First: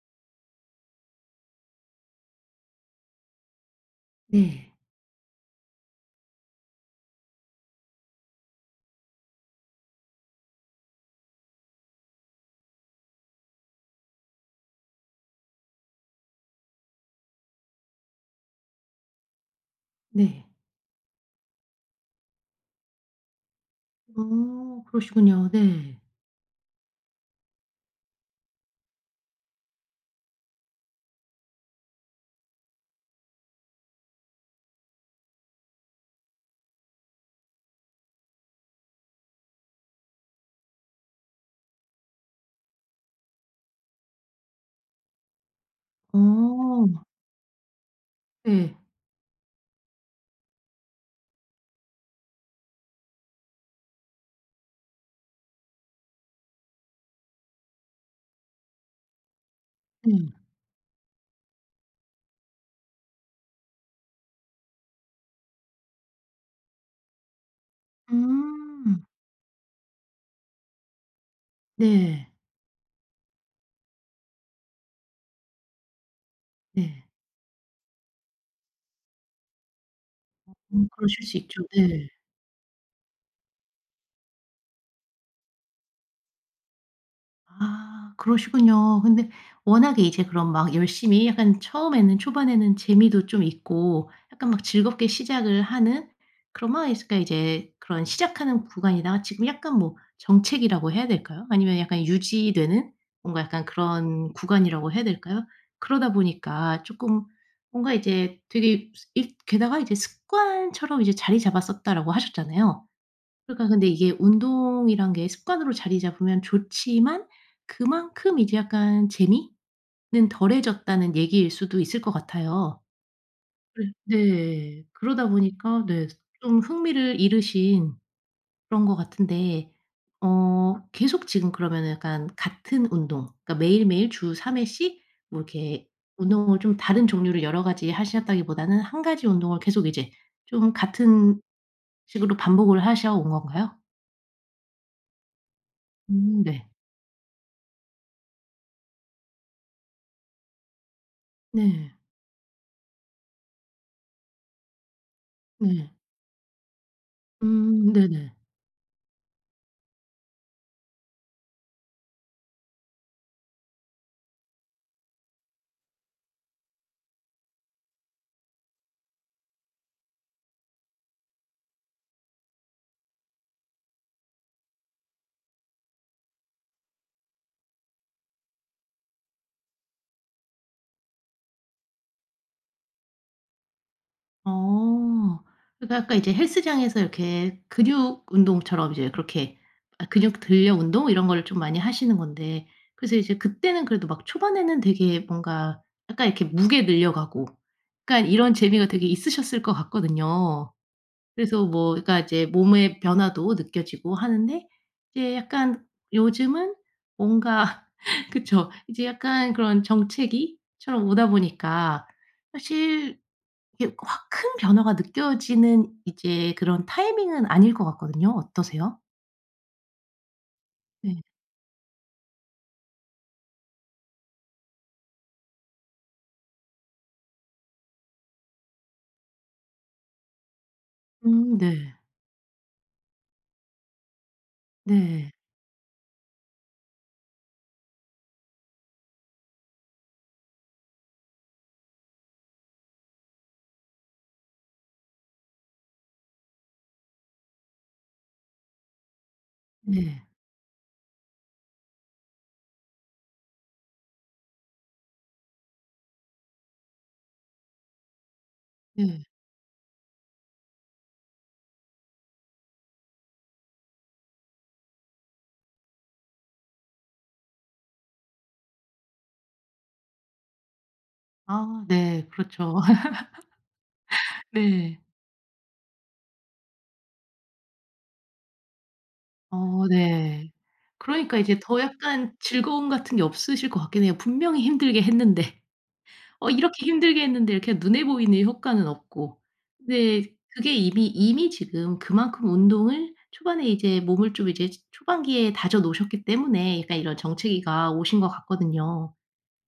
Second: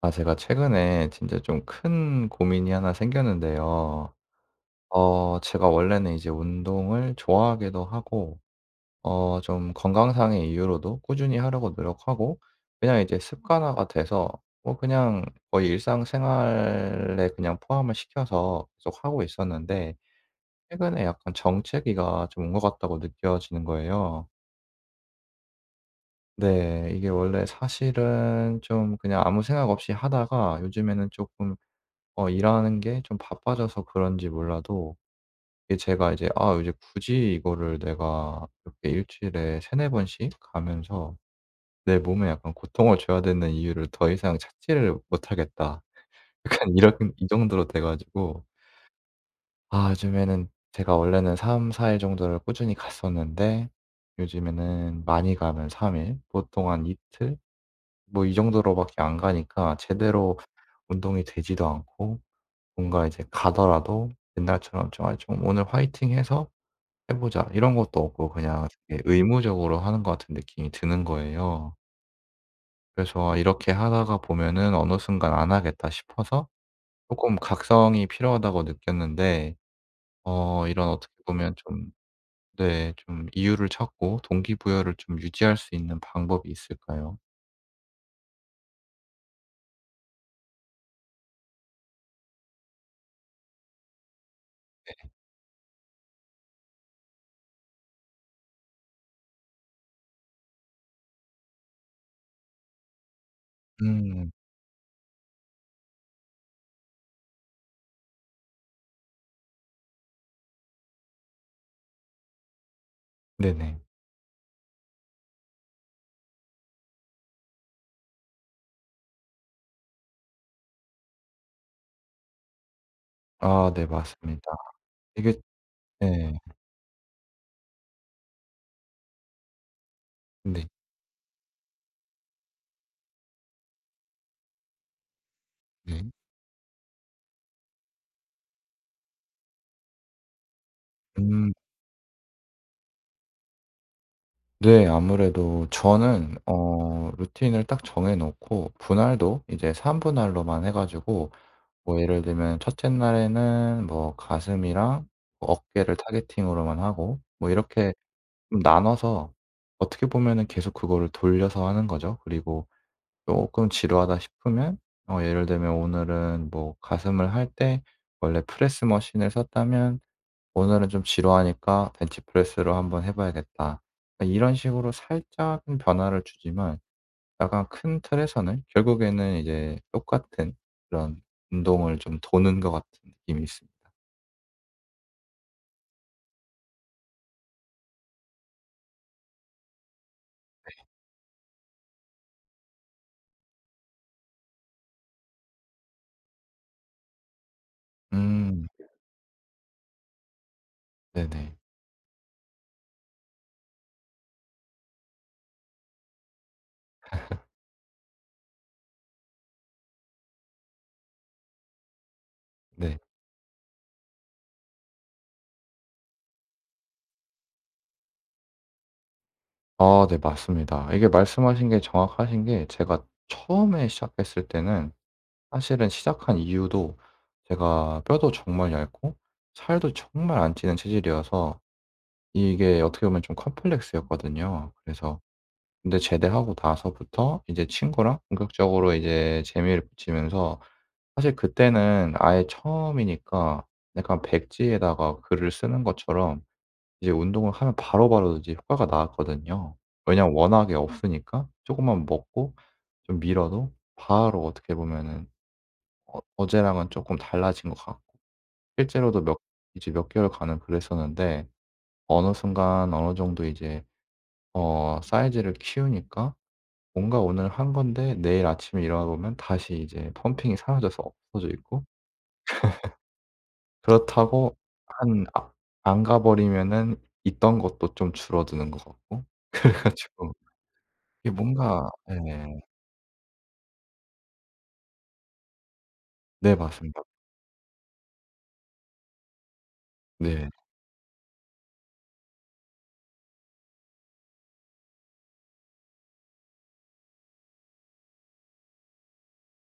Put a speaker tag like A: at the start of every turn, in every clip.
A: 아 제가 최근에 진짜 좀 큰 고민이 하나 생겼는데요.
B: 네.
A: 제가 원래는 이제 운동을 좋아하기도 하고, 좀 건강상의 이유로도 꾸준히 하려고 노력하고, 그냥 이제 습관화가 돼서 뭐 그냥 거의 일상생활에 그냥 포함을 시켜서 계속 하고 있었는데,
B: 네.
A: 최근에 약간 정체기가 좀 온 것 같다고 느껴지는 거예요.
B: 어 그러시군요. 네.
A: 네. 이게 원래 사실은 좀 그냥 아무 생각 없이 하다가 요즘에는 조금 일하는 게 좀 바빠져서 그런지 몰라도, 이게 제가 이제 '아 이제 굳이 이거를 내가 이렇게 일주일에 3-4 번씩 가면서 내 몸에 약간 고통을 줘야 되는 이유를 더 이상 찾지를 못하겠다.' 약간
B: 어.
A: 이런 이 정도로 돼 가지고,
B: 네.
A: 아 요즘에는 제가 원래는 3-4일 정도를 꾸준히 갔었는데, 요즘에는 많이 가면 3일, 보통 한 이틀 뭐 이 정도로 밖에 안 가니까
B: 네.
A: 제대로 운동이 되지도 않고, 뭔가 이제 가더라도 옛날처럼 좀 '아 좀 오늘 화이팅해서 해 보자.' 이런 것도 없고 그냥 되게
B: 음.
A: 의무적으로 하는 것 같은 느낌이 드는 거예요.
B: 네.
A: 그래서 아 이렇게 하다가 보면은 어느 순간 '안 하겠다.' 싶어서
B: 네.
A: 쪼끔 각성이 필요하다고 느꼈는데, 이런 어떻게
B: 그러실 수
A: 보면
B: 있죠.
A: 좀,
B: 네.
A: 네 좀 이유를 찾고 동기부여를 좀 유지할 수 있는 방법이 있을까요?
B: 아 그러시군요. 근데 워낙에 이제 그럼 막 열심히 약간 처음에는 초반에는 재미도 좀 있고 약간 막 즐겁게 시작을 하는 그런 막러니까 이제 그런 시작하는 구간이다가 지금 약간 뭐 정체기라고 해야 될까요? 아니면 약간 유지되는 뭔가 약간
A: 음.
B: 그런 구간이라고 해야 될까요? 그러다 보니까 조금 뭔가 이제 되게 게다가 이제 습관처럼 이제 자리 잡았었다라고 하셨잖아요. 그러니까
A: 네네.
B: 근데 이게 운동이란 게 습관으로 자리 잡으면 좋지만 그만큼 이제 약간 재미는 덜해졌다는 얘기일 수도 있을 것 같아요.
A: 아 네
B: 네.
A: 맞습니다.
B: 네. 그러다
A: 이게,
B: 보니까 네
A: 네.
B: 좀 흥미를 잃으신 그런 것 같은데
A: 네.
B: 어 계속 지금 그러면은 약간 같은 운동 그러니까 매일매일 주 3 회씩 뭐 이렇게
A: 네.
B: 운동을 좀 다른 종류를 여러 가지 하셨다기보다는 한 가지 운동을 계속 이제 좀 같은
A: 음.
B: 식으로 반복을 하셔 온 건가요?
A: 네. 아무래도 저는
B: 네.
A: 루틴을 딱 정해 놓고 분할도 이제 3 분할로만 해 가지고,
B: 네.
A: 뭐 예를 들면 첫째 날에는 뭐 가슴이랑 뭐
B: 네.
A: 어깨를 타겟팅으로만 하고 뭐 이렇게
B: 네네.
A: 좀 나눠서 어떻게 보면은 계속 그거를 돌려서 하는 거죠. 그리고 쪼끔 지루하다 싶으면 예를 들면 오늘은 뭐 가슴을 할 때 원래 프레스 머신을 썼다면, 오늘은 좀 지루하니까 벤치프레스로 한번 해 봐야겠다, 그러니까 이런 식으로 살짝은 변화를 주지만, 약간 큰 틀에서는 결국에는 이제 똑같은 그런 운동을 좀 도는 것 같은 느낌이 있습니다.
B: 어. 그러니까 아까 이제 헬스장에서 이렇게 근육 운동처럼 이제 그렇게 아 근육 들려 운동 이런 거를 좀 많이 하시는 건데 그래서 이제 그때는 그래도 막 초반에는 되게 뭔가 약간 이렇게 무게 늘려가고 약간 이런
A: 음.
B: 재미가 되게 있으셨을 것 같거든요.
A: 네네.
B: 그래서 뭐 그러니까 이제 몸의 변화도 느껴지고 하는데 이제 약간 요즘은 뭔가 그쵸. 이제 약간 그런 정체기처럼 오다 보니까
A: 네.
B: 사실 이게 확 큰 변화가 느껴지는 이제 그런 타이밍은 아닐 것 같거든요. 어떠세요?
A: 아 네 맞습니다. 이게
B: 네.
A: 말씀하신 게 정확하신 게, 제가 처음에 시작했을 때는 사실은 시작한 이유도, 제가 뼈도 정말 얇고 살도 정말 안 찌는 체질이어서
B: 네.
A: 이게 어떻게 보면 좀 컴플렉스였거든요. 그래서,
B: 네.
A: 근데 제대하고 나서부터 이제 친구랑 본격적으로 이제 재미를 붙이면서, 사실 그때는 아예 처음이니까 약간 백지에다가 글을 쓰는 것처럼 이제 운동을 하면 바로바로 이제 효과가 나왔거든요.
B: 네.
A: 왜냐면 워낙에 없으니까 조금만 먹고 좀 미뤄도 바로 어떻게 보면은 어제랑은 조금 달라진 것 같고 실제로도
B: 네.
A: 몇 이제 몇 개월 간을 그랬었는데, 어느 순간 어느 정도 이제 사이즈를 키우니까 뭔가 오늘 한 건데 내일 아침에 일어나 보면 다시 이제 펌핑이 사라져서 없어져 있고,
B: 아 네. 그렇죠.
A: 그렇다고
B: 네.
A: 한 아 안 가 버리면은 있던 것도 좀 줄어드는 것 같고, 그래
B: 어
A: 가지고
B: 네.
A: 이게
B: 그러니까 이제 더
A: 뭔가
B: 약간
A: 예.
B: 즐거움 같은 게 없으실 것 같긴 해요. 분명히 힘들게 했는데. 어
A: 네
B: 이렇게
A: 맞습니다.
B: 힘들게 했는데 이렇게 눈에 보이는 효과는 없고. 근데
A: 네.
B: 그게 이미 지금 그만큼 운동을 초반에 이제 몸을 좀 이제 초반기에 다져 놓으셨기 때문에 약간 이런 정체기가 오신 것 같거든요.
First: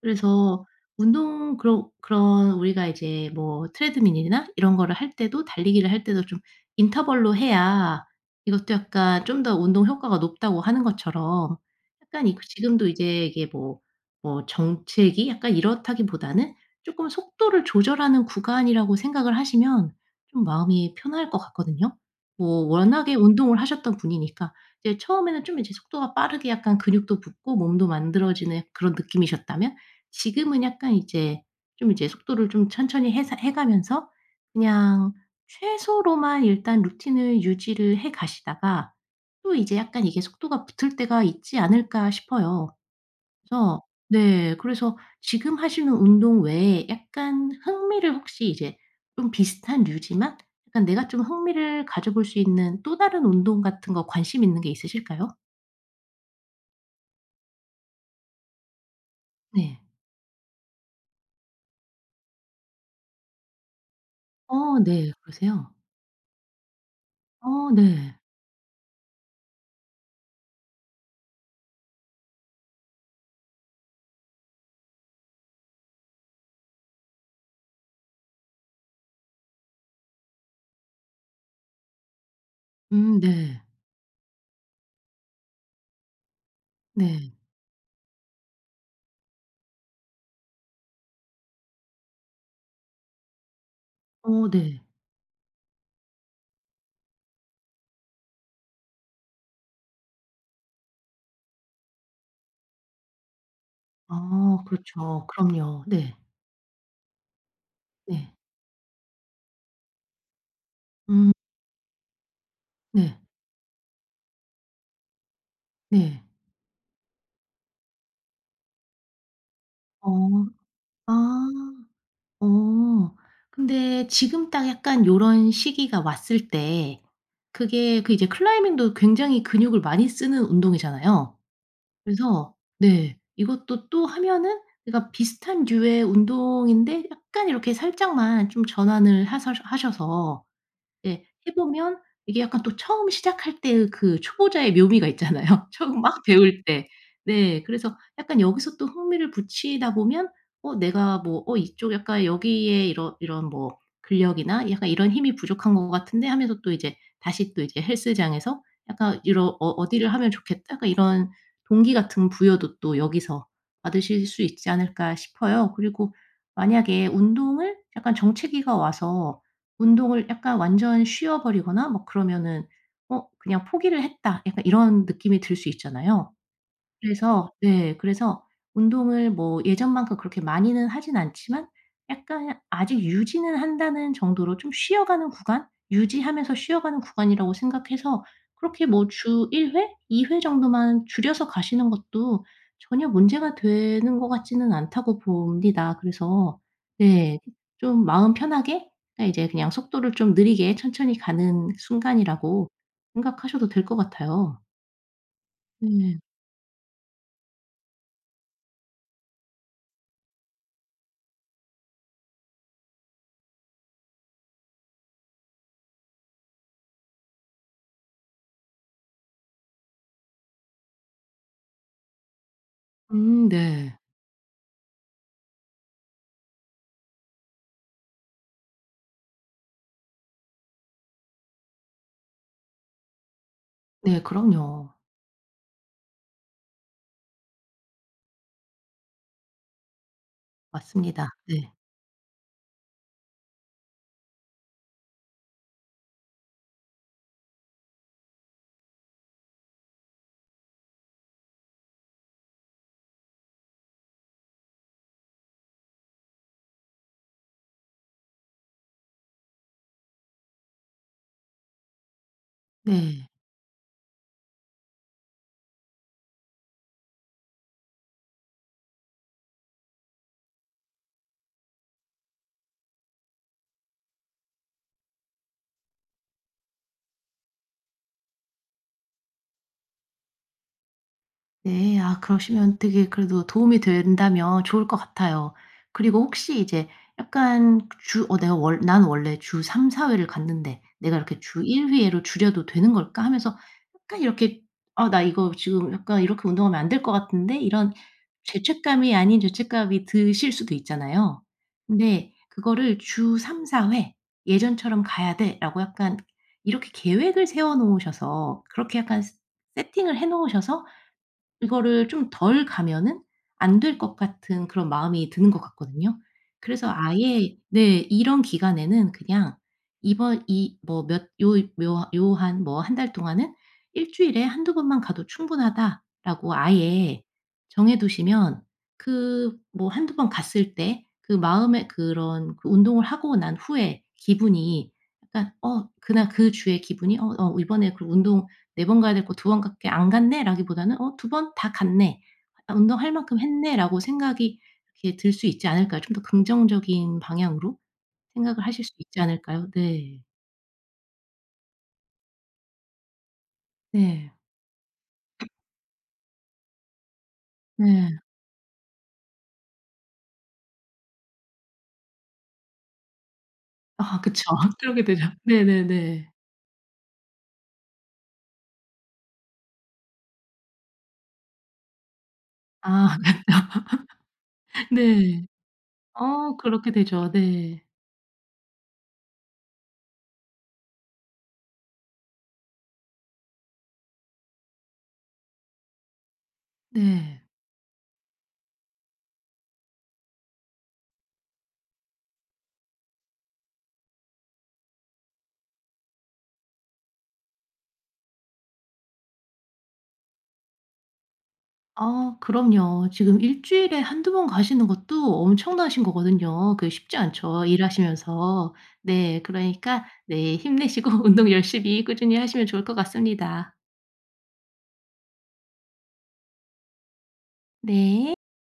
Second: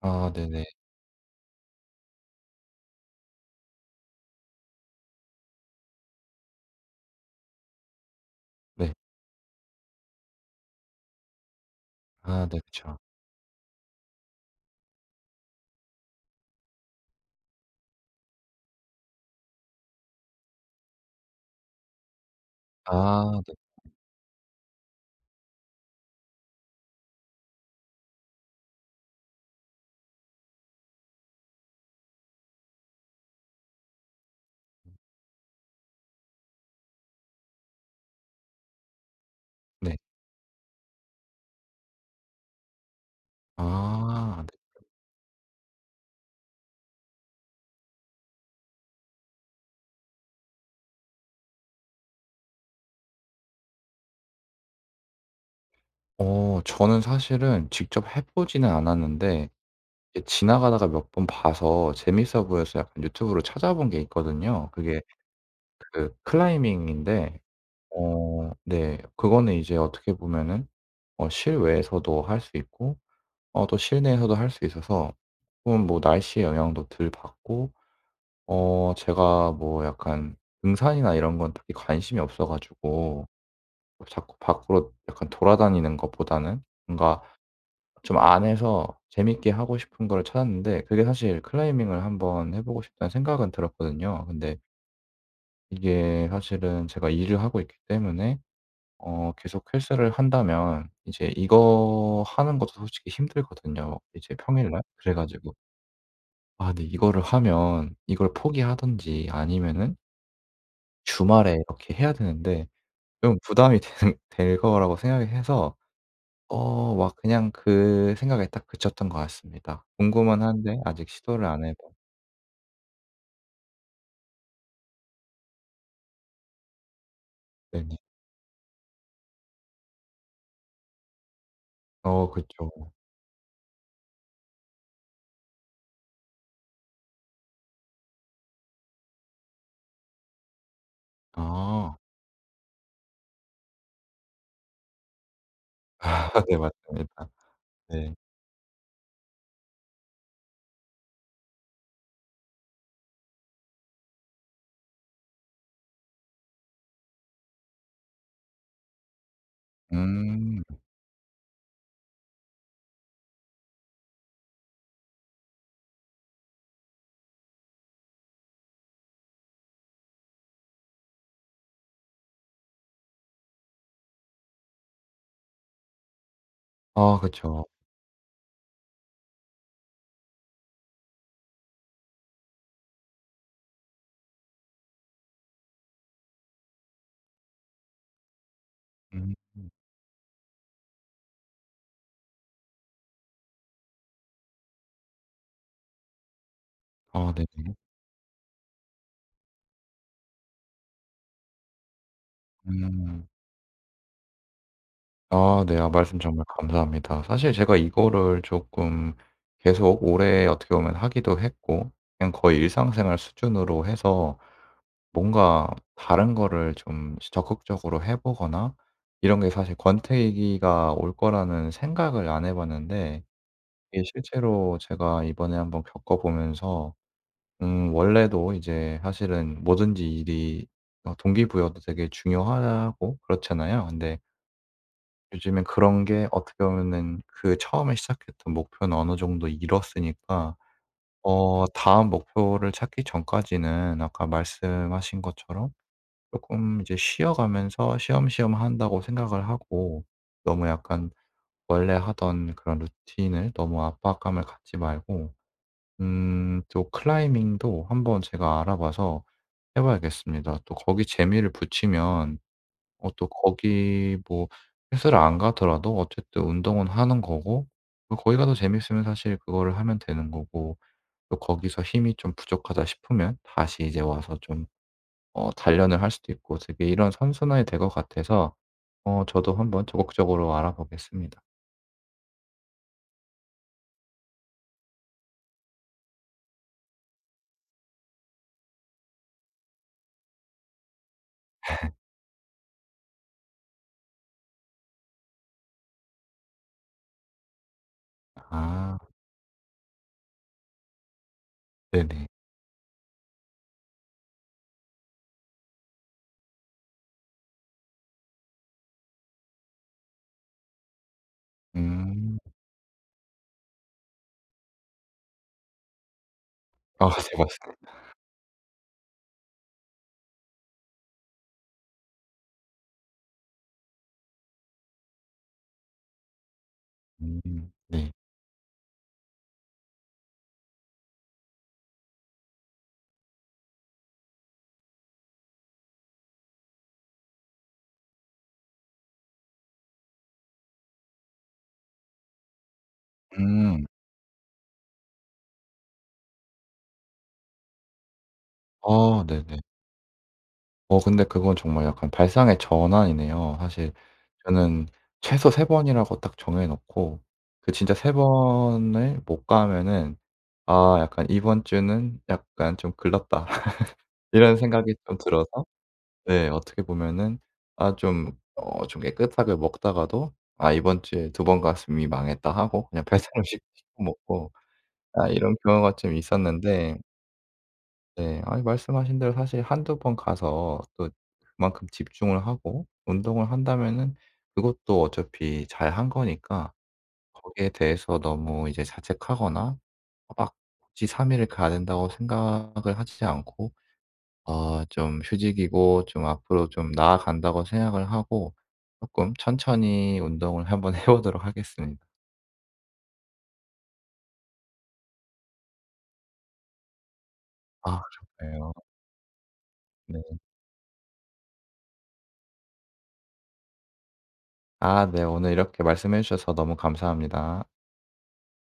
A: 아 네네.
B: 그래서 운동 그런 우리가 이제 뭐 트레드밀이나 이런 거를 할 때도 달리기를 할 때도 좀 인터벌로 해야 이것도
A: 네.
B: 약간 좀 더 운동 효과가 높다고 하는 것처럼 약간 이
A: 아 네
B: 지금도
A: 그쵸.
B: 이제 이게 뭐 뭐 정책이 약간 이렇다기보다는 쪼끔 속도를 조절하는 구간이라고 생각을 하시면 좀 마음이 편할 것 같거든요. 뭐 워낙에
A: 아 네.
B: 운동을 하셨던 분이니까 이제 처음에는 좀 이제 속도가 빠르게 약간 근육도 붙고 몸도 만들어지는 그런 느낌이셨다면 지금은 약간 이제 좀 이제 속도를 좀 천천히 해서 해 가면서 그냥 최소로만 일단 루틴을 유지를 해 가시다가 또 이제
A: 네.
B: 약간 이게 속도가 붙을 때가 있지 않을까 싶어요. 그래서
A: 아 네.
B: 네 그래서 지금 하시는 운동 외에 약간 흥미를 혹시 이제 좀 비슷한 류지만 약간 내가 좀 흥미를 가져볼 수 있는 또 다른 운동 같은 거 관심 있는 게 있으실까요?
A: 저는 사실은 직접 해 보지는 않았는데,
B: 네.
A: 이게 지나가다가 몇 번 봐서 재밌어 보여서 약간 유튜브로 찾아본 게 있거든요.
B: 어
A: 그게
B: 네. 그러세요?
A: 그 클라이밍인데,
B: 어 네.
A: 어 네. 그거는 이제 어떻게 보면은 실외에서도 할 수 있고, 또 실내에서도 할 수 있어서 조금 뭐 날씨의 영향도 덜 받고, 제가 뭐 약간 등산이나 이런 건 특히 관심이 없어 가지고
B: 네.
A: 자꾸 밖으로 약간 돌아다니는 것보다는 뭔가
B: 네.
A: 좀 안에서 재밌게 하고 싶은 거를 찾았는데, 그게 사실 클라이밍을 한번 해 보고 싶다는 생각은 들었거든요.
B: 어
A: 근데
B: 네.
A: 이게 사실은 제가 일을 하고 있기 때문에 계속 헬스를 한다면 이제 이거 하는 것도 솔직히 힘들거든요, 이제
B: 아
A: 평일날. 그래
B: 그렇죠.
A: 가지고
B: 그럼요. 네.
A: 아 근데 이거를 하면 이걸
B: 네.
A: 포기하든지 아니면은
B: 음
A: 주말에 이렇게 해야 되는데,
B: 네.
A: 좀 부담이 되는 될 거라고 생각을 해서
B: 네.
A: 막 그냥 그 생각에 딱 그쳤던 것 같습니다. 궁금은
B: 어.
A: 한데 아직 시도를
B: 아.
A: 안 해봤.
B: 어. 근데 지금 딱 약간 요런 시기가 왔을 때
A: 네네.
B: 그게 그 이제 클라이밍도 굉장히 근육을 많이 쓰는 운동이잖아요.
A: 어
B: 그래서
A: 그쵸.
B: 네. 이것도 또 하면은 그러니까 비슷한 류의 운동인데 약간 이렇게 살짝만 좀 전환을 하서 하셔서 예. 해
A: 아.
B: 보면 이게 약간 또 처음 시작할 때의 그 초보자의 묘미가 있잖아요, 처음 막
A: 네
B: 배울 때.
A: 맞습니다.
B: 네. 그래서
A: 네.
B: 약간 여기서 또 흥미를 붙이다 보면 어 내가 뭐 '어 이쪽 약간 여기에 이런 뭐 근력이나 약간 이런 힘이 부족한 것 같은데.' 하면서 또 이제 다시 또 이제 헬스장에서 약간 이런 '어 어디를 하면
A: 음.
B: 좋겠다.' 약간 이런 동기 같은 부여도 또 여기서 받으실 수 있지 않을까 싶어요. 그리고 만약에 운동을 약간 정체기가 와서 운동을 약간 완전 쉬어 버리거나 뭐 그러면은 '어 그냥 포기를 했다.' 약간 이런 느낌이 들 수 있잖아요.
A: 아
B: 그래서
A: 그쵸.
B: 네 그래서 운동을 뭐 예전만큼 그렇게 많이는 하진 않지만 약간 아직 유지는 한다는 정도로 좀 쉬어가는 구간? 유지하면서 쉬어가는 구간이라고 생각해서 그렇게 뭐
A: 음.
B: 주 1 회, 2회 정도만 줄여서 가시는 것도 전혀 문제가 되는 것 같지는 않다고 봅니다. 그래서
A: 아
B: 네
A: 네네.
B: 좀 마음 편하게 그러니까 이제 그냥 속도를 좀 느리게 천천히 가는 순간이라고
A: 음.
B: 생각하셔도 될 것 같아요.
A: 아 네. 아 말씀
B: 네.
A: 정말 감사합니다. 사실 제가 이거를 조금 계속 오래 어떻게 보면 하기도 했고, 그냥 거의 일상생활 수준으로 해서 뭔가 다른 거를 좀 적극적으로 해 보거나 이런 게, 사실 권태기가 올 거라는 생각을 안 해 봤는데,
B: 네.
A: 이게 실제로 제가 이번에 한번 겪어 보면서, 원래도 이제 사실은 뭐든지 일이 동기부여도 되게 중요하고 그렇잖아요. 근데
B: 네 그럼요.
A: 요즘에 그런 게 어떻게 보면은 그 처음에 시작했던 목표는 어느 정도 이뤘으니까,
B: 맞습니다. 네.
A: 다음 목표를 찾기 전까지는 아까 말씀하신 것처럼 쪼끔 이제 쉬어가면서 쉬엄쉬엄 한다고 생각을 하고, 너무 약간 원래 하던 그런 루틴을 너무 압박감을 갖지 말고, 음 또 클라이밍도 한번 제가 알아봐서 해 봐야겠습니다. 또 거기 재미를 붙이면 또
B: 네.
A: 거기 뭐 헬스를 안 가더라도 어쨌든 운동은 하는 거고, 또 거기 가서 재밌으면 사실 그거를 하면 되는 거고, 또 거기서 힘이 좀 부족하다 싶으면 다시 이제 와서 좀 단련을 할 수도 있고, 되게 이런 선순환이 될 것 같아서 저도 한번 적극적으로 알아보겠습니다.
B: 네. 아 그러시면 되게 그래도 도움이 된다면 좋을 것 같아요. 그리고 혹시 이제 약간 주 어 '내가 월 난 원래 주 3-4 회를 갔는데 내가 이렇게 주 1 회로 줄여도 되는 걸까?' 하면서 약간 이렇게 '아 나 이거 지금 약간 이렇게 운동하면 안 될 것 같은데?' 이런
A: 아
B: 죄책감이 아닌 죄책감이 드실 수도 있잖아요.
A: 네네.
B: 근데 그거를 '주 3-4회 예전처럼 가야 돼.'라고 약간 이렇게 계획을 세워 놓으셔서 그렇게 약간 세팅을 해 놓으셔서 이거를 좀
A: 음.
B: 덜 가면은 안 될 것 같은 그런 마음이 드는 것 같거든요. 그래서
A: 아 네
B: 아예
A: 맞습니다.
B: 네 이런 기간에는 그냥 이번 이 뭐 몇 요 한 뭐 한 달 동안은 일 주일에 한두 번만 가도 충분하다.'라고 아예
A: 음
B: 정해
A: 네.
B: 두시면 그 뭐 한두 번 갔을 때 그 마음의 그런 그 운동을 하고 난 후에 기분이 약간 어 그날 그 주의 기분이 '어 어 이번에 그 운동 네 번 가야 될 거 두 번밖에 안 갔네.'라기보다는 '어 두 번 다 갔네. 아 운동할 만큼
A: 음.
B: 했네.'라고 생각이 이렇게 들 수 있지 않을까요? 좀 더 긍정적인 방향으로 생각을 하실 수 있지
A: 아 네네.
B: 않을까요? 네.
A: 근데 그건 정말 약간 발상의 전환이네요, 사실.
B: 네.
A: 저는 최소 세 번이라고 딱 정해 놓고, 그 진짜 세
B: 네.
A: 번을 못 가면은 '아 약간 이번 주는 약간 좀 글렀다.'
B: 아 그쵸.
A: 이런 생각이
B: 그러게
A: 좀
B: 되죠.
A: 들어서,
B: 네네네.
A: 네 어떻게 보면은 아 좀 좀 깨끗하게 먹다가도 '아 이번 주에 두 번 갔으면 이미 망했다.' 하고, 그냥
B: 아
A: 배달 음식
B: 맞죠.
A: 시켜 먹고 아
B: 네.
A: 이런 경우가 좀
B: 어 그렇게
A: 있었는데.
B: 되죠. 네.
A: 네. 아니 말씀하신 대로 사실 한두 번 가서 또 그만큼 집중을 하고 운동을 한다면은 그것도 어차피 잘 한 거니까,
B: 네.
A: 거기에 대해서 너무 이제 자책하거나 막 굳이 3 일을 가야 된다고 생각을 하지 않고, 좀 휴직이고 좀 앞으로 좀 나아간다고 생각을 하고, 쪼끔 천천히 운동을 한번 해 보도록 하겠습니다.
B: 아 그럼요. 지금 일 주일에 한두 번 가시는 것도 엄청나신 거거든요. 그게 쉽지 않죠,
A: 아 그러네요.
B: 일하시면서. 네. 그러니까
A: 네.
B: 네 힘내시고 운동 열심히 꾸준히 하시면 좋을 것 같습니다.
A: 아 네. 오늘 이렇게 말씀해 주셔서 너무 감사합니다.
B: 네.